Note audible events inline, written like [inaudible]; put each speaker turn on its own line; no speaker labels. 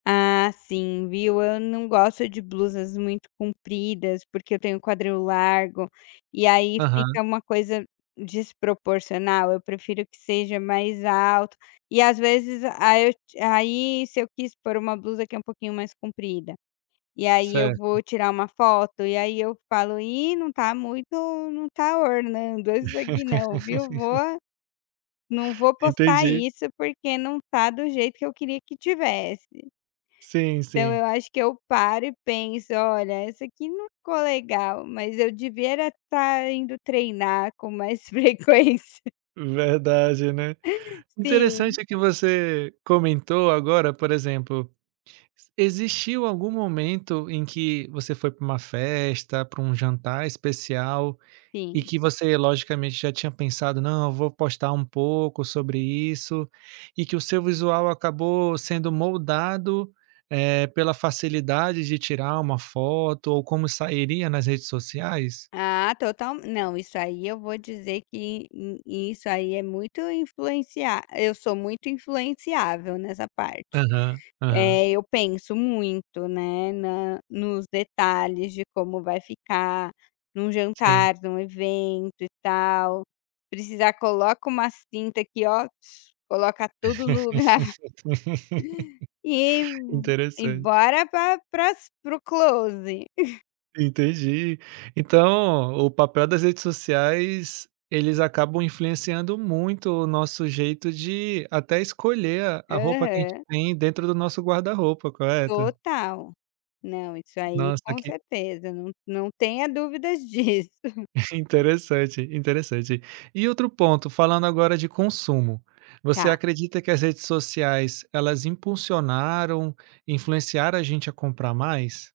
Ah, sim viu, eu não gosto de blusas muito compridas porque eu tenho quadril largo, e aí
Aham.
fica uma coisa desproporcional, eu prefiro que seja mais alto, e às vezes aí eu aí se eu quis pôr uma blusa que é um pouquinho mais comprida. E aí eu vou
Certo.
tirar uma foto e aí eu falo: "Ih, não está muito não está ornando isso aqui não, viu"?
[laughs]
Vou, não vou postar
Entendi.
isso porque não está do jeito que eu queria que estivesse.
Sim,
Então
sim.
eu acho que eu paro e penso: "Olha, essa aqui não ficou legal mas eu devia era estar indo treinar com mais frequência".
Verdade, né.
Uh, sim.
Interessante é que você, comentou agora por exemplo, existiu algum momento em que você foi para uma festa, para um jantar especial, e
Sim.
que você logicamente já tinha pensado: "Não eu vou postar um pouco sobre isso", e que o seu visual acabou sendo moldado, é, pela facilidade de tirar uma foto ou como sairia nas redes sociais?
Ah totalme não, isso aí eu vou dizer que i isso aí é muito influencia eu sou muito influenciável nessa parte.
Aham, aham.
É, eu penso muito, né, na nos detalhes de como vai ficar, em um
Sim.
jantar, em um evento e tal, Precisar coloca uma cinta aqui ó, coloca tudo no lugar. [laughs] E
[laughs] Interessante.
embora para, paras, pro close. [chuckles]
Entendi. Então, o o papel das redes sociais, eles acabam influenciando muito o nosso jeito de até escolher a a roupa que a gente
Aham.
tem dentro do nosso guarda-roupa, correto?
Total. Não, isso aí
Nossa
com
que
certeza, não não tenha dúvidas disso.
[chuckles]
[laughs]
interessante, interessante. E outro ponto falando agora de consumo. Você
Está.
acredita que as redes sociais elas impulsionaram, influenciaram a gente a comprar mais?